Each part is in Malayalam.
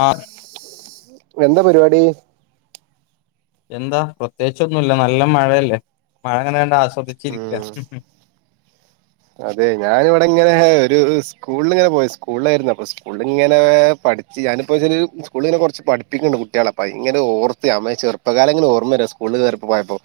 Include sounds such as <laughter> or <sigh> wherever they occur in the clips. ആ എന്താ പരിപാടി എന്താ പ്രത്യേകിച്ചൊന്നും ഇല്ല നല്ല മഴയല്ലേ മഴ അങ്ങനെ കണ്ട് ആ ദിച്ചിരിക്ക ഉം അതെ ഞാനിവിടെ ഇങ്ങനെ ഒരു സ്കൂളിലിങ്ങനെ പോയി സ്കൂളിലായിരുന്നു അപ്പൊ സ്കൂളിങ്ങനെ ഞാനിപ്പോ സ്കൂളിൽ കുറച്ച് പഠിപ്പിക്കുന്നുണ്ട് കുട്ടികളെ അപ്പ ഇങ്ങനെ ഓർതയാ ചെറുപ്പ കാലം ഇങ്ങനെ ഓർമ്മ വരും സ്കൂള് കേറിപ്പോയപ്പോ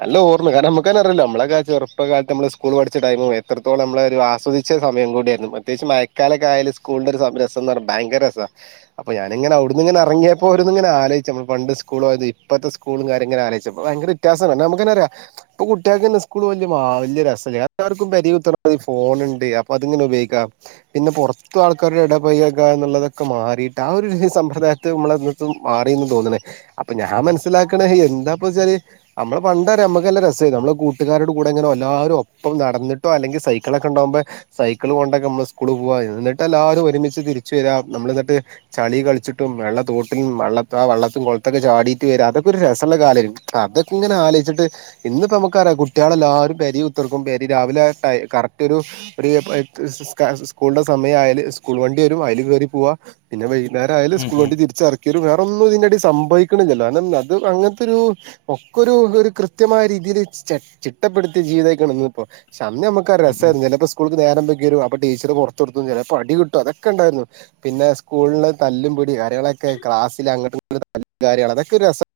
നല്ല ഓർമ്മ കാരണം നമുക്കന്ന അറിയില്ലേ നമ്മളക്കെ ചെറുപ്പ കാലത്ത് നമ്മള് സ്കൂൾ പഠിച്ച ടൈം എത്രത്തോളം നമ്മള് ഒരു ആസ്വദിച്ച സമയം കൂടിയായിരുന്നു പ്രത്യേകിച്ച് മഴക്കാലക്കായല് സ്കൂളിന്റെഒരു രസം എന്ന് പറയ ഭയങ്കരസമാണ് അപ്പൊ ഞാനിങ്ങനെ അവിടുന്നിങ്ങനെറങ്ങിയപ്പോ ഓരോന്ന് ഇങ്ങനെ ആലോചിച്ച് നമ്മ പണ്ട് സ്കൂള് പോയത് ഇപ്പത്തെ സ്കൂളും കാര്യങ്ങ ആലോചിച്ചപ്പം ഭയങ്കര വ്യത്യാസമാണ് നമുക്കന്നെറിയാം ഇപ്പൊ കുട്ടികൾക്ക് സ്കൂള് വലിയ രസല്ല്യാ എല്ലാവർക്കും വലിയ ഫോണുണ്ട് അപ്പൊ അതിങ്ങനെ ഉപയോഗിക്കാം പിന്നെ പുറത്ത ആൾക്കാരുടെ ഇടപഴക എന്നുള്ളതൊക്കെ മാ മാറിയിട്ട് ആ ഒരു സമ്പ്രദായത്ത് നമ്മൾ മാറിന്ന് തോന്നണേ അപ്പൊ ഞാൻ മനസ്സിലാക്കണെ എന്താ വെച്ചാല് നമ്മള് പണ്ടേഅറിയാം നമ്മുക്കെല്ലാം രസമായി നമ്മെ കൂട്ടുകാരോട് കൂടെ ഇങ്ങനെ എല്ലാവരും ഒപ്പം നടന്നിട്ട് ട്ടോ അല്ലെങ്കി സൈക്കിളൊക്കെണ്ടകുമ്പോ സൈക്കിൾ കൊണ്ടൊക്കെ നമ്മള് സ്കൂള് പോവാ എന്നിട്ട എല്ലാരും ഒരുമിച്ച് തിരിച്ചുവരിക നമ്മളെന്നിട്ട് ചളി കളിച്ചിട്ടും വെള്ള തോട്ടിലും വെള്ളത്തിലും കുളത്തിലും ചാടിട്ട് വരും അതൊക്കെ ഒരു രസോല്ലെ അതൊക്ക ഇങ്ങനെ ആലോചിട്ട് ഇന്നിപ്പ നമുക്കറിയാം കുട്ടികളെല്ലാരും പെരി ഉത്തർക്കും പെരി രാവിലെ കറക്റ്റ് ഒരു സ്കൂളുടെ സമയം ആയാല് സ്കൂൾ വണ്ടി വരും അതിൽ കയറി പോകുക പിന്നെ വൈകുന്നേരയാല് ഉം സ്കൂൾ ഉം വണ്ടി തിരിച്ചറക്കലും വേറൊന്നും ഇതിന്റെ ഇടയിൽ സംഭ വിക്കണില്ലല്ലോ അത് അങ്ങനത്തെ ഒരു ഒക്ക് ഒരു കൃത്യമായ രീതിയില് ചിട്ടപ്പെടുത്തി ജീവിതായികാണുന്ന് ഇപ്പം പക്ഷേ അന്ന് നമുക്ക് ഉം ഉം രസമായിരുന്നു ചിലപ്പോ സ്കൂൾക്ക് നേരംപോയി അപ്പൊ ടീച്ചർ പുറത്ത് നിർത്തും ചിലപ്പ അടി കിട്ടും അതൊക്കെ ഉണ്ടായിരുന്നു പിന്നെ സ്കൂളില് തല്ലും പിടി കാര്യങ്ങളൊക്കെ ക്കെ ക്ലാസ്സിൽ അങ്ങട്ടും ഇങ്ങട്ടും തല്ലും കാര്യങ്ങളും അതൊക്കെ ഒരു രസം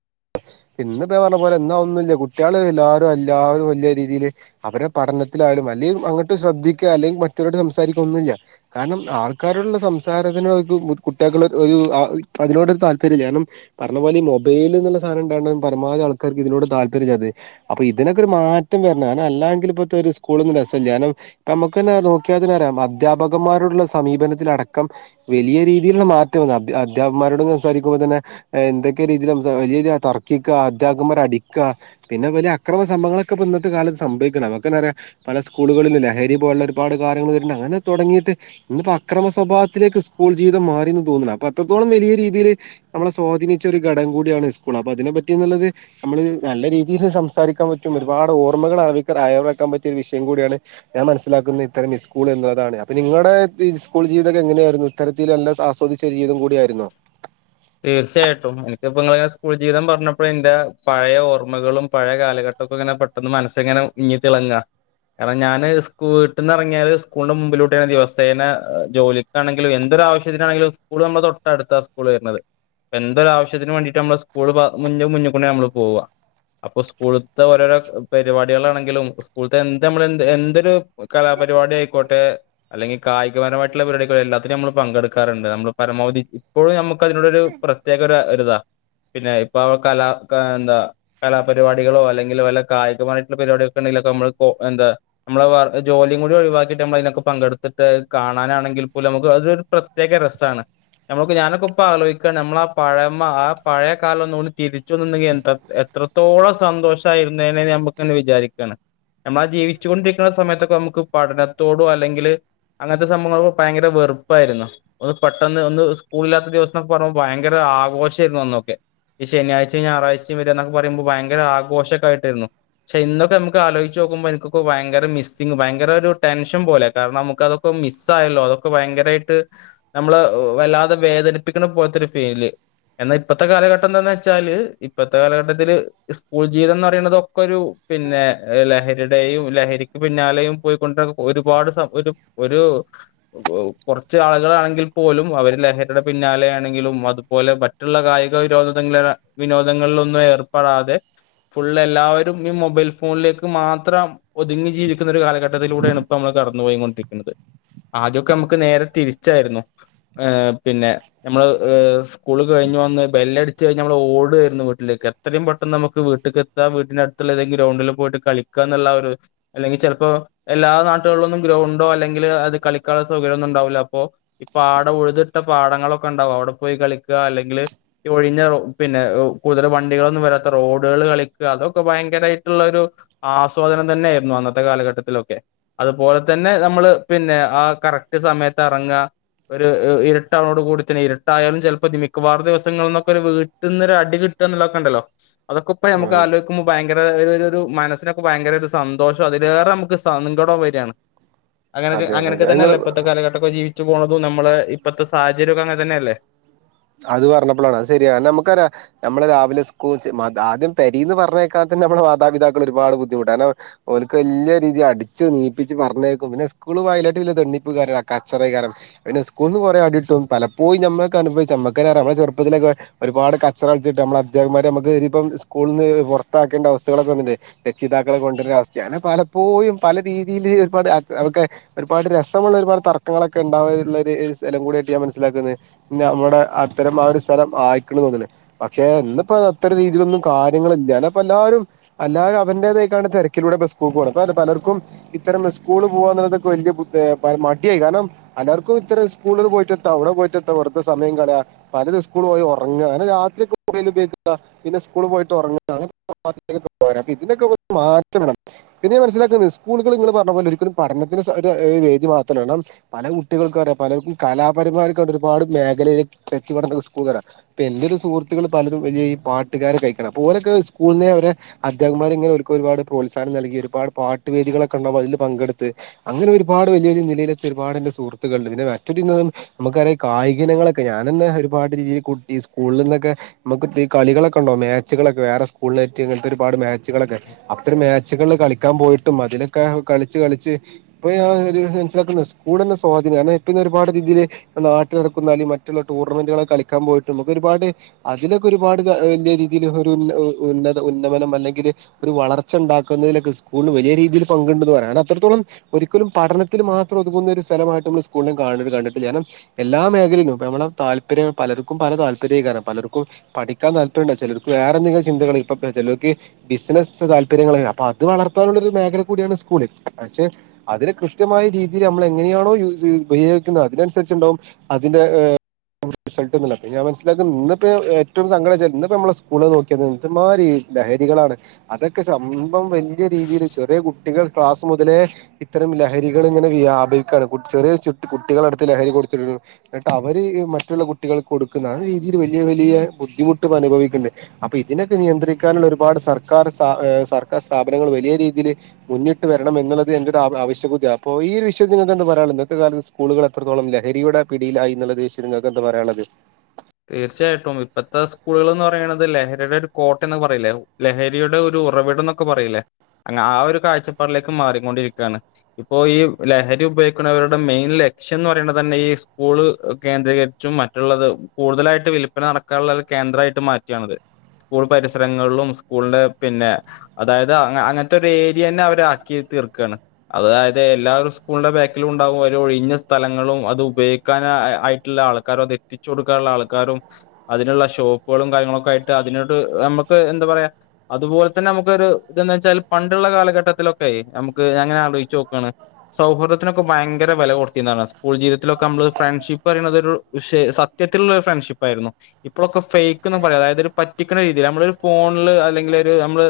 ഇന്നപ്പം പറഞ്ഞ പോലെ എന്താ ഒന്നും ഇല്ല കുട്ടികള് എല്ലാവരും എല്ലാവരും വലിയ രീതിയില് അവരെടെ പഠനത്തി ത്തിലാലും അല്ലെങ്കിൽ അങ്ങോട്ട് ശ്രദ്ധിക്കുക അല്ലെങ്കിൽ മറ്റരോട് സംസാരിക്കുക ഒന്നുമില്ല കാരണം ആൾക്കാരോടുള്ള സംസാര ഇത് എന്നോട് ചോദിക്കും കുട്ടികൾക്കുള്ള ഒരു അതിനോട് ഒരു താല്പര്യമില്ല കാരണം പറഞ്ഞ പോലെ ഈ മൊബൈൽ എന്നുള്ള സാദനം പരമാവധി ആൾക്കാർക്ക് ഇതിനോട് താല്പര്യം ചെയ്ത് അപ്പൊ ഇതിനൊക്കെ ഒരു മാറ്റം വരണം അ അല്ലെങ്കിൽ ഇപ്പത്തെ ഒരു സ്കൂളോന്നും രസല്ല്യ കാരണം ഇപ്പ നമുക്ക്ന്നെ നോക്കിയ തന്നെ അറിയാം അധ്യാപകന്മാരോടുള്ള സമീപനത്തില് അടക്കം വലിയ രീതിയിലുള്ള മാറ്റം അധ്യാപകന്മാരോടും സംസാരിക്കുമ്പോ തന്നെ എന്തൊക്കെ രീതിയിൽ സംസാരിക്കുന്ന വലിയതി തർക്ക ക്കുക അധ്യാപകന്മാരെ അടിക്കുക പിന്നെ വലിയ അക്രമ സംഭങ്ങളൊക്കെ ഇപ്പ ഇന്നത്തെ കാലത്ത് സംഭവിക്കണം നമക്കന്നെ അറിയാ പല സ്കൂളുകളില് ലഹരി പോലുള്ള ഒരുപാട് കാര്യങ്ങൾ വരുന്നുണ്ട് അങ്ങനെ തുടങ്ങിയിട്ട് ഇന്നിപ്പോ അക്രമ സ്വഭാവത്തിലേക്ക് സ്കൂൾ ജീവിതം മാറിന്ന് തോന്നുന്നില്ല അപ്പോ അത്രത്തോളം വലിയ രീതിയിൽ നമ്മളെ സ്വാധീനിച്ച ഒരു ഘടകം കൂടിയാണ് ഈ സ്കൂൾ അപ്പോ അതിനെ പറ്റിന്നിള്ളത് നമ്മള് നല്ല രീതിയിൽ സംസാരിക്കാൻ പറ്റും ഒരുപാട് ഓർമ്മകൾ അയവിറക്കാൻ പറ്റും രു വിഷയം കൂടിയാണ് ഞാൻ മനസിലാക്കുന്ന ഇത്തരം ഇ സ്കൂൾ എന്നതാണ് അപ്പൊ നിങ്ങളുടെ സ്കൂൾ ജീവിതംക്കെ എങ്ങനെയായിരുന്നു ഇത്തരത്തിൽ എല്ലാ ആസ്വദിച്ച ജീവിതം കൂടിയായിരുന്നോ തീർച്ചയായിട്ടും എനിക്കിപ്പോ നിങ്ങള് സ്കൂൾ ജീവിതം പറഞ്ഞപ്പോഴെ എൻറെ പഴയ ഓർമ്മകളും പഴയ കാലഘട്ടം അപ്പ ഇങ്ങനെ പെട്ടന്ന് മനസിങ്ങനെ മിന്നി തിളങ്ങുക കാരണം ഞാന് വീടന്ന് ഇറങ്ങിയാല് സ്കൂളിന്റെ മുമ്പിലൂടെയാ ദിവസേന ജോലിക്കാണെങ്കിലും എന്ത് എന്ത് ആവശ്യത്തിനാണെങ്കിലും സ്കൂൾ നമ്മുടെ തൊട്ടടുത്താ സ്കൂൾ വരുന്നത് എന്തൊരു ആവശ്യത്തിന് വേണ്ടിട്ട് നമ്മള് സ്കൂള് മുന്നികൂടിയ നമ്മള് പോവുക അപ്പൊ സ്കൂളത്തെ ഓരോരോ പരിപാടികളാണെങ്കിലും സ്കൂളത്തെ എന്ത് നമ്മള് എന്തൊരു കലാ പരിപാടി ആയിക്കോട്ടെ അല്ലെങ്കിൽ കായികപരമായിട്ടുള്ള പരിപാടിയായിക്കോട്ടെ എല്ലാത്തിനും നമ്മ പങ്കെടുക്കാറുണ്ട് നമ്മള് പരമാവധി ഇപ്പോഴും നമുക്കതിനു പ്രത്യേക ഒരു ഒരിത പിന്നെ ഇപ്പൊ കലാ എന്താ കലാപരിപാടികളോ അല്ലെങ്കിൽ വല്ല കായികമായിട്ടുള്ള പരിപാടിക ഏതെങ്കിലും എന്താ നമ്മ ജോലിയും കൂടി ഒഴിവാക്കിട്ട് നമ്മളതിനൊക്കെ പങ്കെടുത്തിട്ട് കാണാനാണ് എങ്കിൽ പോലും നമ്മുക്ക് അതൊരു പ്രത്യേക രസാണ് നമ്മുക്ക് ഞാനൊക്കെ ഇപ്പ ആലോചി നമ്മളാ പഴമ ആ പഴയ കാലം ഒന്നൂടി തിരിച്ചു വന്നിണ്ടെങ്കി എത്രത്തോളം സന്തോഷമായി രുന്നെനേ നമുക്ക്ന്ന് വിചാരിക്കണ് നമ്മളാ ജീവിച്ചു കൊണ്ടിരിക്കുന്ന സമയത്തൊക്കെ നമുക്ക് പഠനത്തോടോ അല്ലെങ്കില് അങ്ങനത്തെ സംഭവങ്ങളൊക്കെ ഭയങ്കര വെറുപ്പായിരുന്നു ഒന്ന് പെട്ടെന്ന് ഒന്ന് സ്കൂളില്ലാത്ത ദിവസം പറയുമ്പോ ഭയങ്കര ആഘോഷായിരുന്നു അന്നൊക്കെ ഈ ശനിയാഴ്ചയും ഞായറാഴ്ചയും വര എന്നക്കെ പറയുമ്പോൾ ഭയങ്കര ആഘോഷക്കായിട്ടായിരുന്നു ക്ഷെ ഇന്നൊക്കെ നമുക്ക് ആലോയ്ച്ചോക്കുമ്പോഎനിക്കൊക്കെ ഭയങ്കര മിസ്സിങ് ഭയങ്കര ഒരു ടെൻഷൻ പോലെ കാരണം നമുക്കതൊക്കെ മിസ്സ് ആയല്ലോ അതൊക്കെ ഭയങ്കരായിട്ട് നമ്മള് വല്ലാതെ വേദനി പ്പിക്കണ പോത്തൊരു ഫീല് എന്നാ ഇപ്പത്തെ കാലഘട്ടം എന്താന്ന് വെച്ചാല് ഇപ്പത്തെ കാലഘട്ടത്തില് സ്കൂൾ ജീവിതംന്ന് പറയണതൊക്കൊരു പിന്നെ ലഹരിടെയും ലഹരിക്ക് പിന്നാലെയും പോയിക്കൊണ്ട ഒരുപാട് സ ഒരു ഒരു കുറച്ച് ആളുകാണെങ്കിൽ പോലും അവര് ലഹരിടെ പിന്നാലെയാണെങ്കിലും അതുപോലെ മറ്റുള്ള കായിക വിനോദ വിനോദങ്ങളിലൊന്നും ഏർപ്പെടാതെ ഫുള്ള് എല്ലാവരും ഈ മൊബൈൽ ഫോണിലേക്ക് മാത്രം ഒതുങ്ങി ജീവിക്കുന്ന ഒരു കാലഘട്ടത്തിലൂടെയാണ് ഇപ്പമ്മള് കടന്ന് പോയി കൊണ്ടിരിക്കുന്നത് ആദ്യൊക്കെ നമുക്ക് നേരെ തിരിച്ചായിരുന്നു ഹ് പിന്നെ നമ്മള് ഹ് സ്കൂള് കഴിഞ്ഞ് വന്ന് ബെല്ലടിച്ച് കഴിഞ്ഞ നമ്മളോടുകായിരുന്നു വീട്ടിലേക്ക് എത്രയും പെട്ട പ്പൊ നമുക്ക് വീട്ടിക്കെത്താം വീട്ടിനടുത്തുള്ള ഏതെങ്കിലും ഗ്രൗണ്ടിൽ പോയിട്ട് കളിക്കന്നുള്ള ഒരു അല്ലെങ്കിൽ ചെലപ്പോ എൽ ല്ലാ നാട്ടുകളിലൊന്നും ഗ്രൗണ്ടോ അല്ലെങ്കില് അത് കളിക്കാള്ള സൗകര്യം ഒന്നുണ്ടാവില്ല അപ്പോ ഈ പാടം ഉഴുത് ട്ട പാടങ്ങളൊക്കെണ്ടാവും അവിടെ പോയി കളിക്ക അല്ലെങ്കില് ഒഴിഞ്ഞ റോ പിന്നെ കൂടുതൽ വണ്ടികളൊന്നും വര രാത്ത റോഡുകളില് കളിക്ക അതൊക്കെ ഭയങ്കരായിട്ടുള്ള ഒരു ആസ്വാദനം തന്നേയിരുന്നു അന്നത്തെ കാലഘട്ടത്തിലൊക്കെ അതുപോലെത്തന്നെ നമ്മള് പിന്നെ ആ കറക്റ്റ് സമയത്ത് അറങ്ങ ഒരു ഇ ഇരു ട്ടാണോട് കൂടി തന്നെ ഇരുട്ടായാലും ചെലപ്പോ ഇത് മിക്കവാറും ദിവസങ്ങളിൽ നിന്നൊക്കൊരു വീട്ടിൽന്നൊരടി കിട്ടുകന്നുള്ളതക്കെ ണ്ടല്ലോ അതൊക്കെപ്പൊ നമുക്ക് ആഹ് ആലോചിക്കുമ്പോ ഭയങ്കര ഒരരു മനസിനൊക്കെ ഭയങ്കരൊരു സൻ ന്തോഷോം അതിലേറെ നമുക്ക് സങ്കടോം വരാണ് അങ്ങനെക്കെ അതെ അതെ അങ്ങനൊക്കെത്തന്നെല്ലെ നിങ്ങള് ഇപ്പത്തെ കാലഘട്ടൊക്കെ ജീവിച്ചു പോണെ ത് നമ്മളെ ഇപ്പത്തെ സാഹചര്യക്കെ അങ്ങൻ തന്നെല്ലേ അത് പറഞ്ഞപ്പളാണ് അത് സരിയ നമുക്കറിയാം നമ്മള് രാവിലെ സ്കൂൾ മദ ആദ്യം പെരീന്ന് പറഞ്ഞയക്കാത്ത നമ്മുടെ മാതാപിതാക്കള് ഒരുപാട് ബുദ്ധിമുട്ടാണ് കാരണം ഓൽക്ക് വല്ല്യ രീതി അടിച്ചു നീപ്പിച്ച് പറഞ്ഞയക്കും പിന്നെ സ്ക്കൂ ളു പോയിലിട്ട് വെല്യേ തെണ്ണിപ്പ് കാരണ കച്ചറേയ്കാരം പിന്നെ സ്കൂന്ന് കൊറേ അടിട്ടും പലപ്പോയു. നമ്മക്ക് അനുഭവിച്ച ചമ്മക്കന്നറിയാം നമ്മള് ചെറുപ്പത്തിലക്കെ ഒരുപാട് കച്ചറ കളിച്ചിട്ട് നമ്മള അധ്യാകന്മാരെ നമക്ക് ഇപ്പം സ്കൂളന്ന് പുറത്താക്കി ക്കെണ്ട അവസ്ഥകളൊക്കെ വന്നിട്ടേ രക്ഷിതാക്കളെ കൊണ്ടരാവസ്ഥയാ അങനെ പലപ്പോയും പല രീതിയില് ഒരുപാട് അവക്കെ ഒരുപാട് രസമുള്ള ഒരുപാട് തർക്കങ്ങളൊക്കെ ണ്ടാവന്നുള്ളോരു സ്ഥലം കൂടിയായിട്ട് ഞാൻ മനസ്സിലാക്കുന്ന പീന്നെ മ്മടെ അത്തരം ആ ഒരു സ്ഥലം ആയിക്ക്ണ് തോന്ന്ണ് പക്ഷെ ന്നിപ്പോ അത്ര രീതിയിലൊന്നും കാര്യങ്ങളില്ല ന്ന പ്പെല്ലാ രും അല്ലാരും അവന്റേതായിക്കാണ്ട് തിരക്കിലൂടെപ്പ സ്കൂൾക്ക് പോണത് പലർക്കും ഇത്തരം സ്കൂള് പോകാന്നുള്ളത് വലിയ ബുദ്ദേ പ മടിയായി കാരണം അല്ലാർക്കും ഇത്രം സ്കൂളിൽ പോയിട്ടെത്ത അവിടെ പോയിട്ടെത്ത വെറുതെ സമയം കളയാ പലരും സ്കൂളോയി ഒറങ്ങ അങ്ങനെ രാത്രി ഒക്കെ പോയാലും <unintelligible> പിന്നെ സ്കൂൾ പോയിട്ട് ഉറങ്ങ <unintelligible> പോരാ ഇതിനൊക്കെ ഒരു മാറ്റം വേണം പിന്നെ മനസ്സിലാക്ക്ന്നെ സ്കൂളുകള് ങ്ങള് പറഞ്ഞ പോലെ ഒരിക്കലും പഠനത്തിന് സ ഒരു ആ പേജ് മാത്രണം പല കുട്ടികൾക്കു അറിയ പലർക്കും കലാപരമാർക്കൊ ഒരുപാട് മേഖലയില് വ്യക്തി പഠന സ്കൂള് തരാം പ്പൊന്റൊരു സുഹൃത്ത്കളും പലരും വലിയ ഈ പാട്ട്കാര് കയിക്കണം ഓലൊക്കെ സ്കൂളിന്നെ വര് അധ്യാപന്മാർ ഇങ്ങനെ ഓൽക്കൊരുപാട് പ്രോത്സഹം നൽകി ഒരുപാട് പാട്ട് വേദികളൊക്കെണ്ടും അതിൽ പങ്കെടുത്ത് അങ്ങ ഇതിനൊരുപാട് വലിയ വലിയ നിലയിലെത്തിയ ഒരുപാട് ൻ്റെ സുഹത്തുക്കളുണ്ട് പിന്നെ മറ്റൊരു <unintelligible> നമുക്കറിയാം കായികയിനങ്ങളക്കെ ക്ക് ഞാനിന്ന് ഒരുപാട് രീതി കുട്ടി സ്കൂളിന്നൊക്കെ മുക്ക് ടീ കളികളൊക്കെ ഉണ്ടാവും മാച്ചുകളൊക്കെ വേറെ സ്കൂളില് ഏറ്റ് ഒരുപാട് മാച്ചുകളൊക്കെ അത്രം മാ ച്ചകളിൽ കളിക്കാൻ പോയിട്ടും അതിലൊക്കെ കളിച്ച് കളിച്ച് ഇപ്പ ഒരു മനസ്സിലാക്കുന്നത് സ്കൂളന്നെ സ്വാം ഇപ്പ ഞാന് ഇപ്പൊന്ന് ഒരുപാട് രീതിയില് നാട്ടില് നടക്കുന്നാലും മ റ്റുള്ള ടൂർണമെന്റുകളൊ കളിക്കാൻ പോയിട്ടും മുക്കൊരുപാട് അതിലൊക്കെ ഒരുപാട് ത വല്ല്യാ രീതിയിലൊക്കെ ഒരു ഒ ല്ലത് ഉന്നമനം അല്ലെങ്കില് ഒരു വളർച്ചണ്ടാക്കുന്നതിലൊക്കെ സ്കൂളിന് വലിയ രീതിയില് പങ്കുണ്ടെന്ന് പറയാണം അത് അത്രത്തോളം ഒരിക്കലും പഠനത്തിൽ മാത്രം ഒതുങ്ങുന്ന ഒരു സ്ഥലമായിട്ട് നമ്മൾ സ്കൂളിനെ കാണരു കണ്ടിട്ടില്ല കാരണം എല്ലാ മേഖലയിലും നമ്മളെ താല്പര്യം പലർക്കും പല താല്പര്യക്കാരം പലർക്കും പഠിക്കാൻ താല്പര്യലണ്ടാ ചെലർക്ക് വേറെന്തങ്കിലും ചിന്തകള ഇപ്പ പേ ചെലോർക്ക് ബിസിനസ്സ് താല്പര്യങ്ങള് അപ്പൊ അത് വളർത്താനുള്ള ഒരു മേഖല കൂടിയാണ് സ്കൂളി പക്ഷെ അതിന് കൃത്യമായ രീതിയിൽ നമ്മൾ എങ്ങനെയാണോ യൂസി ഉപയോഗിക്കുന്നത് അതിനനുസരിച്ചുണ്ടകും അതിന്റെ ഏ റിസൾട്ട്ന്നില്ല പിന്നെ ഞാൻ മനസിലാക്കുന്നത് ഇന്ന് പ്പൊ ഞാൻ ഏറ്റവുംസങ്കടച്ച ഇന്ന്പ്പോ നമ്മള സ്കൂള് നോക്കിയ എന്ത് മാ ന്നീ ലഹരികളാണ് അതൊക്കെ സംഭവം വല്ല്യ രീതിയില് ചെറിയ കുട്ടികൾ ക്ലാസ് മുതലേ ഇത്തരം ലഹരികളിങ്ങനെ വ്യാപിക്കാണ് കു ചെറിയ ചുട്ടി കുട്ടികളടുത്ത് ലഹരി കൊടുത്തിനിട്ടാവും അവര് ഈ മറ്റുള്ള കുട്ടികൾക്ക് കൊടുക്കുന്ന ആ രീതിയിൽ വലിയ വലിയ ബുദ്ധിമുട്ടും അനുഭവിക്കുന്നുണ്ട് അപ്പൊ ഇതിനൊക്കെ നിയന്ത്രിക്കാനുള്ള ഒരുപാട് സർക്കാർ സർക്കാർ സ്ഥാപനങ്ങൾ വലിയ രീതിയിൽ മുന്നിട്ട് വരണം എന്നുള്ളത് <inaudible> റിച്ച് നിങ്ങൾക്ക് എന്താ പറയാനുള്ളത് തീർച്ചയായിട്ടും ഇപ്പോത്തെ സ്കൂളുകൾ എന്ന് പറയണുന്നത് ലഹരിയുടെ ഒരു കോട്ടയ പറയില്ലെ ലഹരിയുടെ ഒരു ഉറവിട ന്നൊക്കെ കുറേ ആയിലെ ആ ഒരു കാഴ്ചപ്പാടിലേക്ക് മാറിക്കൊണ്ടിരിക്കുകയാണ് ഇപ്പോ ഈ ലഹരി ഉപയോഗിക്ക എന്നവരുടെ മെയിൻ ലക്ഷ്യം എന്ന് പറയ തന്നെ ഈ സ്കൂള് കേന്ദ്രീകരിച്ചും മറ്റുള്ളത് കൂടുതലായിട്ട് വില്പ്പന നടക്കാനുള്ള ഒരു കേന്ദ്രമായിട്ട് മാറ്റാണിത് സ്കൂൾ പരിസരങ്ങളിലും സ്കൂളിന്റെ പിന്നെ അതായത് അങ്ങനത്തെ ഒരു ഏരിയ തന്നെ അവരാക്കി തീർക്കയാണ് അതായത് എല്ലാവും സ്കൂളിന്റെ ബാക്കിലും ഉണ്ടാകും ഒരു ഒഴിഞ്ഞ സ്ഥലങ്ങളും അത് ഉപയോഗിക്കാ ആയിട്ടുള്ള ആൾക്കാരത് എത്തിച്ചൊടുക്ക ള്ള ആൾക്കാരും അതിനുള്ള ഷോപ്പുകളും കാര്യങ്ങളൊക്കെ ആയിട്ട് അതിന് നമക്ക് എന്താ പറ അതുപോലെ തന്നെ നമുക്കൊരു ഇതാ വെച്ചാൽ പണ്ടുള്ള കാലഘട്ടത്തിലൊക്കെ നമുക്ക് അങ്ങനെ ആലോചിച്ച് നോക്കാണ് സൗഹൃദത്തിനൊക്കെ ഭയങ്കര വില കൊട്ത്തിന്നതാണ് സ്കൂൾ ജീവിതത്തിലൊക്കെ നമ്മള് ഫ്രണ്ട്ഷിപ്പ് പറയന്നത് ഒരു വിഷ സ സത്യത്തിലുള്ള ഫ്രണ്ട്ഷിപ്പയിരുന്നു ഇപ്പോളോക്കെ ഫേക്ക്ന്ന് പറയാം അതായത് പറ്റിക്കുന്ന രീതിയിൽ നമ്മ ഒരു ഫോണില് അല്ലെങ്കിൽ ഓര് നമ്മള്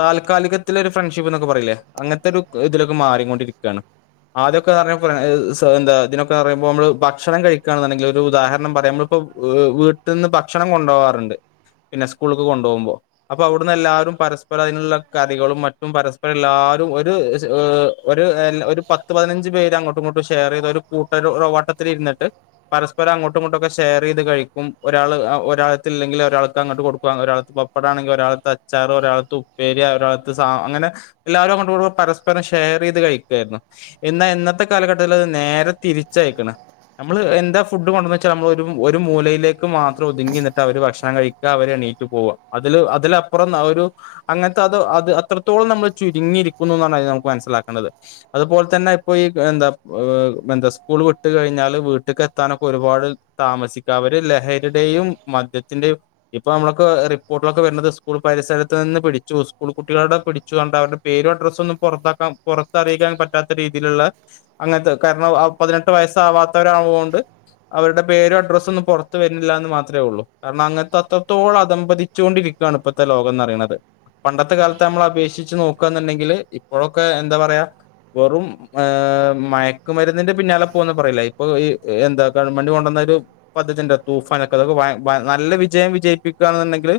താൽക്കാലികത്തില ഒരു ഫ്രണ്ട്ഷിപ്പ് എന്നൊക്കെ പറയില്ലേ അങ്ങനത്തെ ഒരു ഇതിലൊക്കെ മാറിക്കൊണ്ടിരിക്കുയാണ് ആദ്യക്കെ പറ സാ എന്താ ഇതിനൊക്കെ പറുമ്പോ നമ്മള് ഭക്ഷണം കഴിക്കുകണെന്നുണ്ടെങ്കിൽ ഒരു ഉദാഹര ണം പറയാം പ്പോ വീട്ടിൽ നിന്ന് ഭക്ഷണം കൊണ്ടാകാറുണ്ട് പിന്നെ സ്കൂളക്ക് കൊണ്ടുപോകുമ്പോൾ അപ്പൊ അവിടുന്ന് എല്ലാരും പരസ്പര അതിനുള്ള കറികളും മറ്റും പരസ്പരം എല്ലാ ഒരു ഒരു ഒരു പത്ത് പതിനഞ്ച് പേര് അങ്ങോട്ടും ഇങ്ങോട്ടും ഷെയർ ചെയ്ത കൂട്ട ഒരു വട്ട ത്തിരുന്നിട്ട് പരസ്പരം അങ്ങോട്ട് ഇങ്ങോട്ടൊക്കെ ഷെയർ ചെയ്ത് കഴിക്കും ഒരാൾ ഒരാളത്തില്ലെങ്കിൽ ഒരാൾക്ക് അങ്ങോട്ട് കൊടുക്ക ഒരാൾ പപ്പടാണെങ്കിൽ ഒരാൾ അച്ചാറ് ഒരാത്ത് ഉപ്പേരിയ ഒരാ അങ്ങനെ എല്ലാവരും അങ്ങോ പരസ്പരം ഷെയർ ചെയ്ത് കഴിക്കും എന്നാ ഇന്നത്തെ കാലഘട്ടത്തിൽ അത് നേരെ തിരിച്ചയക്കണം നമ്മള് എന്താ ഫുഡ് കൊണ്ട നമ്മള് ഒരു മൂലയിലേക്ക് മാത്രം ഒതുങ്ങിട്ട് അവര് ഭക്ഷണം കഴിക്ക അവര് എണീറ്റ് പോവാ അതില് അതില് അ പ്പുറം ഒരു അങ്ങനത്തെ അത് അത് അത്രത്തോളം നമ്മള് ചുരുങ്ങിയിരിക്കുന്നു എന്നാണ് അതിൽ നമുക്ക് മനസ്സിലാക്കേണ്ടത് അതുപോലെ തന്നെ ഇപ്പൊ ഈ എന്താ എന്താ സ്കൂൾ വിട്ട കഴിഞ്ഞാല് വീട്ടക്ക് എത്താനൊക്കെ ഒരുപാട് താമസിക്ക അവര് ലഹരിയുടെയും മദ്യത്തിന്റെയും ഇപ്പൊ നമ്മളക്ക് റിപ്പോർട്ടിലൊക്കെ വരുന്നത് സ്കൂൾ പരിസരത്ത്നിന്ന് പിടിച്ചു സ്കൂൾ കുട്ടികളോടെ പിടിച്ചു കണ്ട് അവരുടെ പേരും അഡ്രസ് ഒന്നും പുറത്താക്കാ പുറത്തറിയിക്കാൻ പറ്റാത്ത രീതിയിലുള്ള അങ്ങനത്തെ കാരണം പതിനെട്ട് വയസ്സാവാത്തവരുകൊണ്ട് അവരുടെ പേരോ അഡ്‌റസോ ഒന്നും പുറത്ത് വരുന്നില്ല എന്ന് മാത്രമേ ഉള്ളൂ കാരണം അങ്ങനത്തെ അത്രത്തോളം അതമ്പതിച്ചുകൊണ്ടിരിക്കുവയാണ് ഇപ്പത്തേ ലോകംന്ന്റയണുന്നത് പണ്ടത്തെ കാലത്ത് നമ്മൾ അപേക്ഷിച്ച് നോക്ക എന്നുണ്ടെങ്കില് ഇപ്പോഴൊക്കെ എന്താ പറയാ വെറും ആ മയക്കുമരുന്നിന്റെ പിന്നാലെ പോന്ന് പറയില്ല ഇപ്പൊ ഈ എന്താ ഗവൺമെൻ്റ് കൊണ്ടന്നാ പദ്ധതി തൂഫൻക്കെ അതക്കെ നല്ല വിജയം വിജയിപ്പിക്കുകയാണ്ടെങ്കിൽ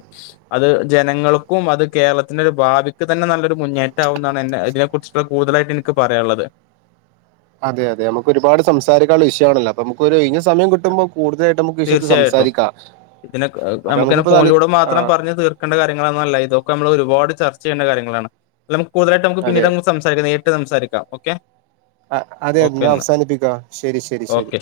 അത് ജന നങ്ങൾക്കും അത് കേരളത്തിന്റെ ഒരു ഭാവിക്ക് തന്നെ നല്ലൊരു മുന്നേറ്റമാവു എന്നാണ് എന്നെ ഇതിനെ കുറിച്ചുള്ള കൂടുതലായിട്ട് എനിക്ക് പ റയാനുള്ളത് അതെ അതെ നമുക്ക് ഒരുപാട് സംസാരിക്കാനുള്ള വിഷയ ആണല്ലോ അപ്പൊനമുക്ക് സമയം കിട്ടുമ്പോ കൂടുതലായിട്ട് നമുക്ക് വിശയത്ത് തീർച്ചയായിട്ടും സംസാരിക്കാം ഇതിനെ അപ്പൊ നമുക്കന്നെ നമുക്കിപ്പോ തലി ഫോണിലൂടെ ആ, മാത്രം പറഞ്ഞ് തീർക്കേണ്ട കാര്യങ്ങളൊന്നും അല്ല ഇതോ ക്കെ നമ്മള് ഒരുപാട് ചർച്ച ചെയ്യണ്ട കാര്യങ്ങളാണ് ന കൂടുതലട്ട് നമക്ക് അതെ പിന്നീട് സംസാരിക്കാം നേരിട്ട് സംസാരിക്കാം ഓക്കെ ആ അതെ ഓക്കെ എന്നാ ന്നഅവസാനിപ്പിക്ക ശരി ശരി ശരി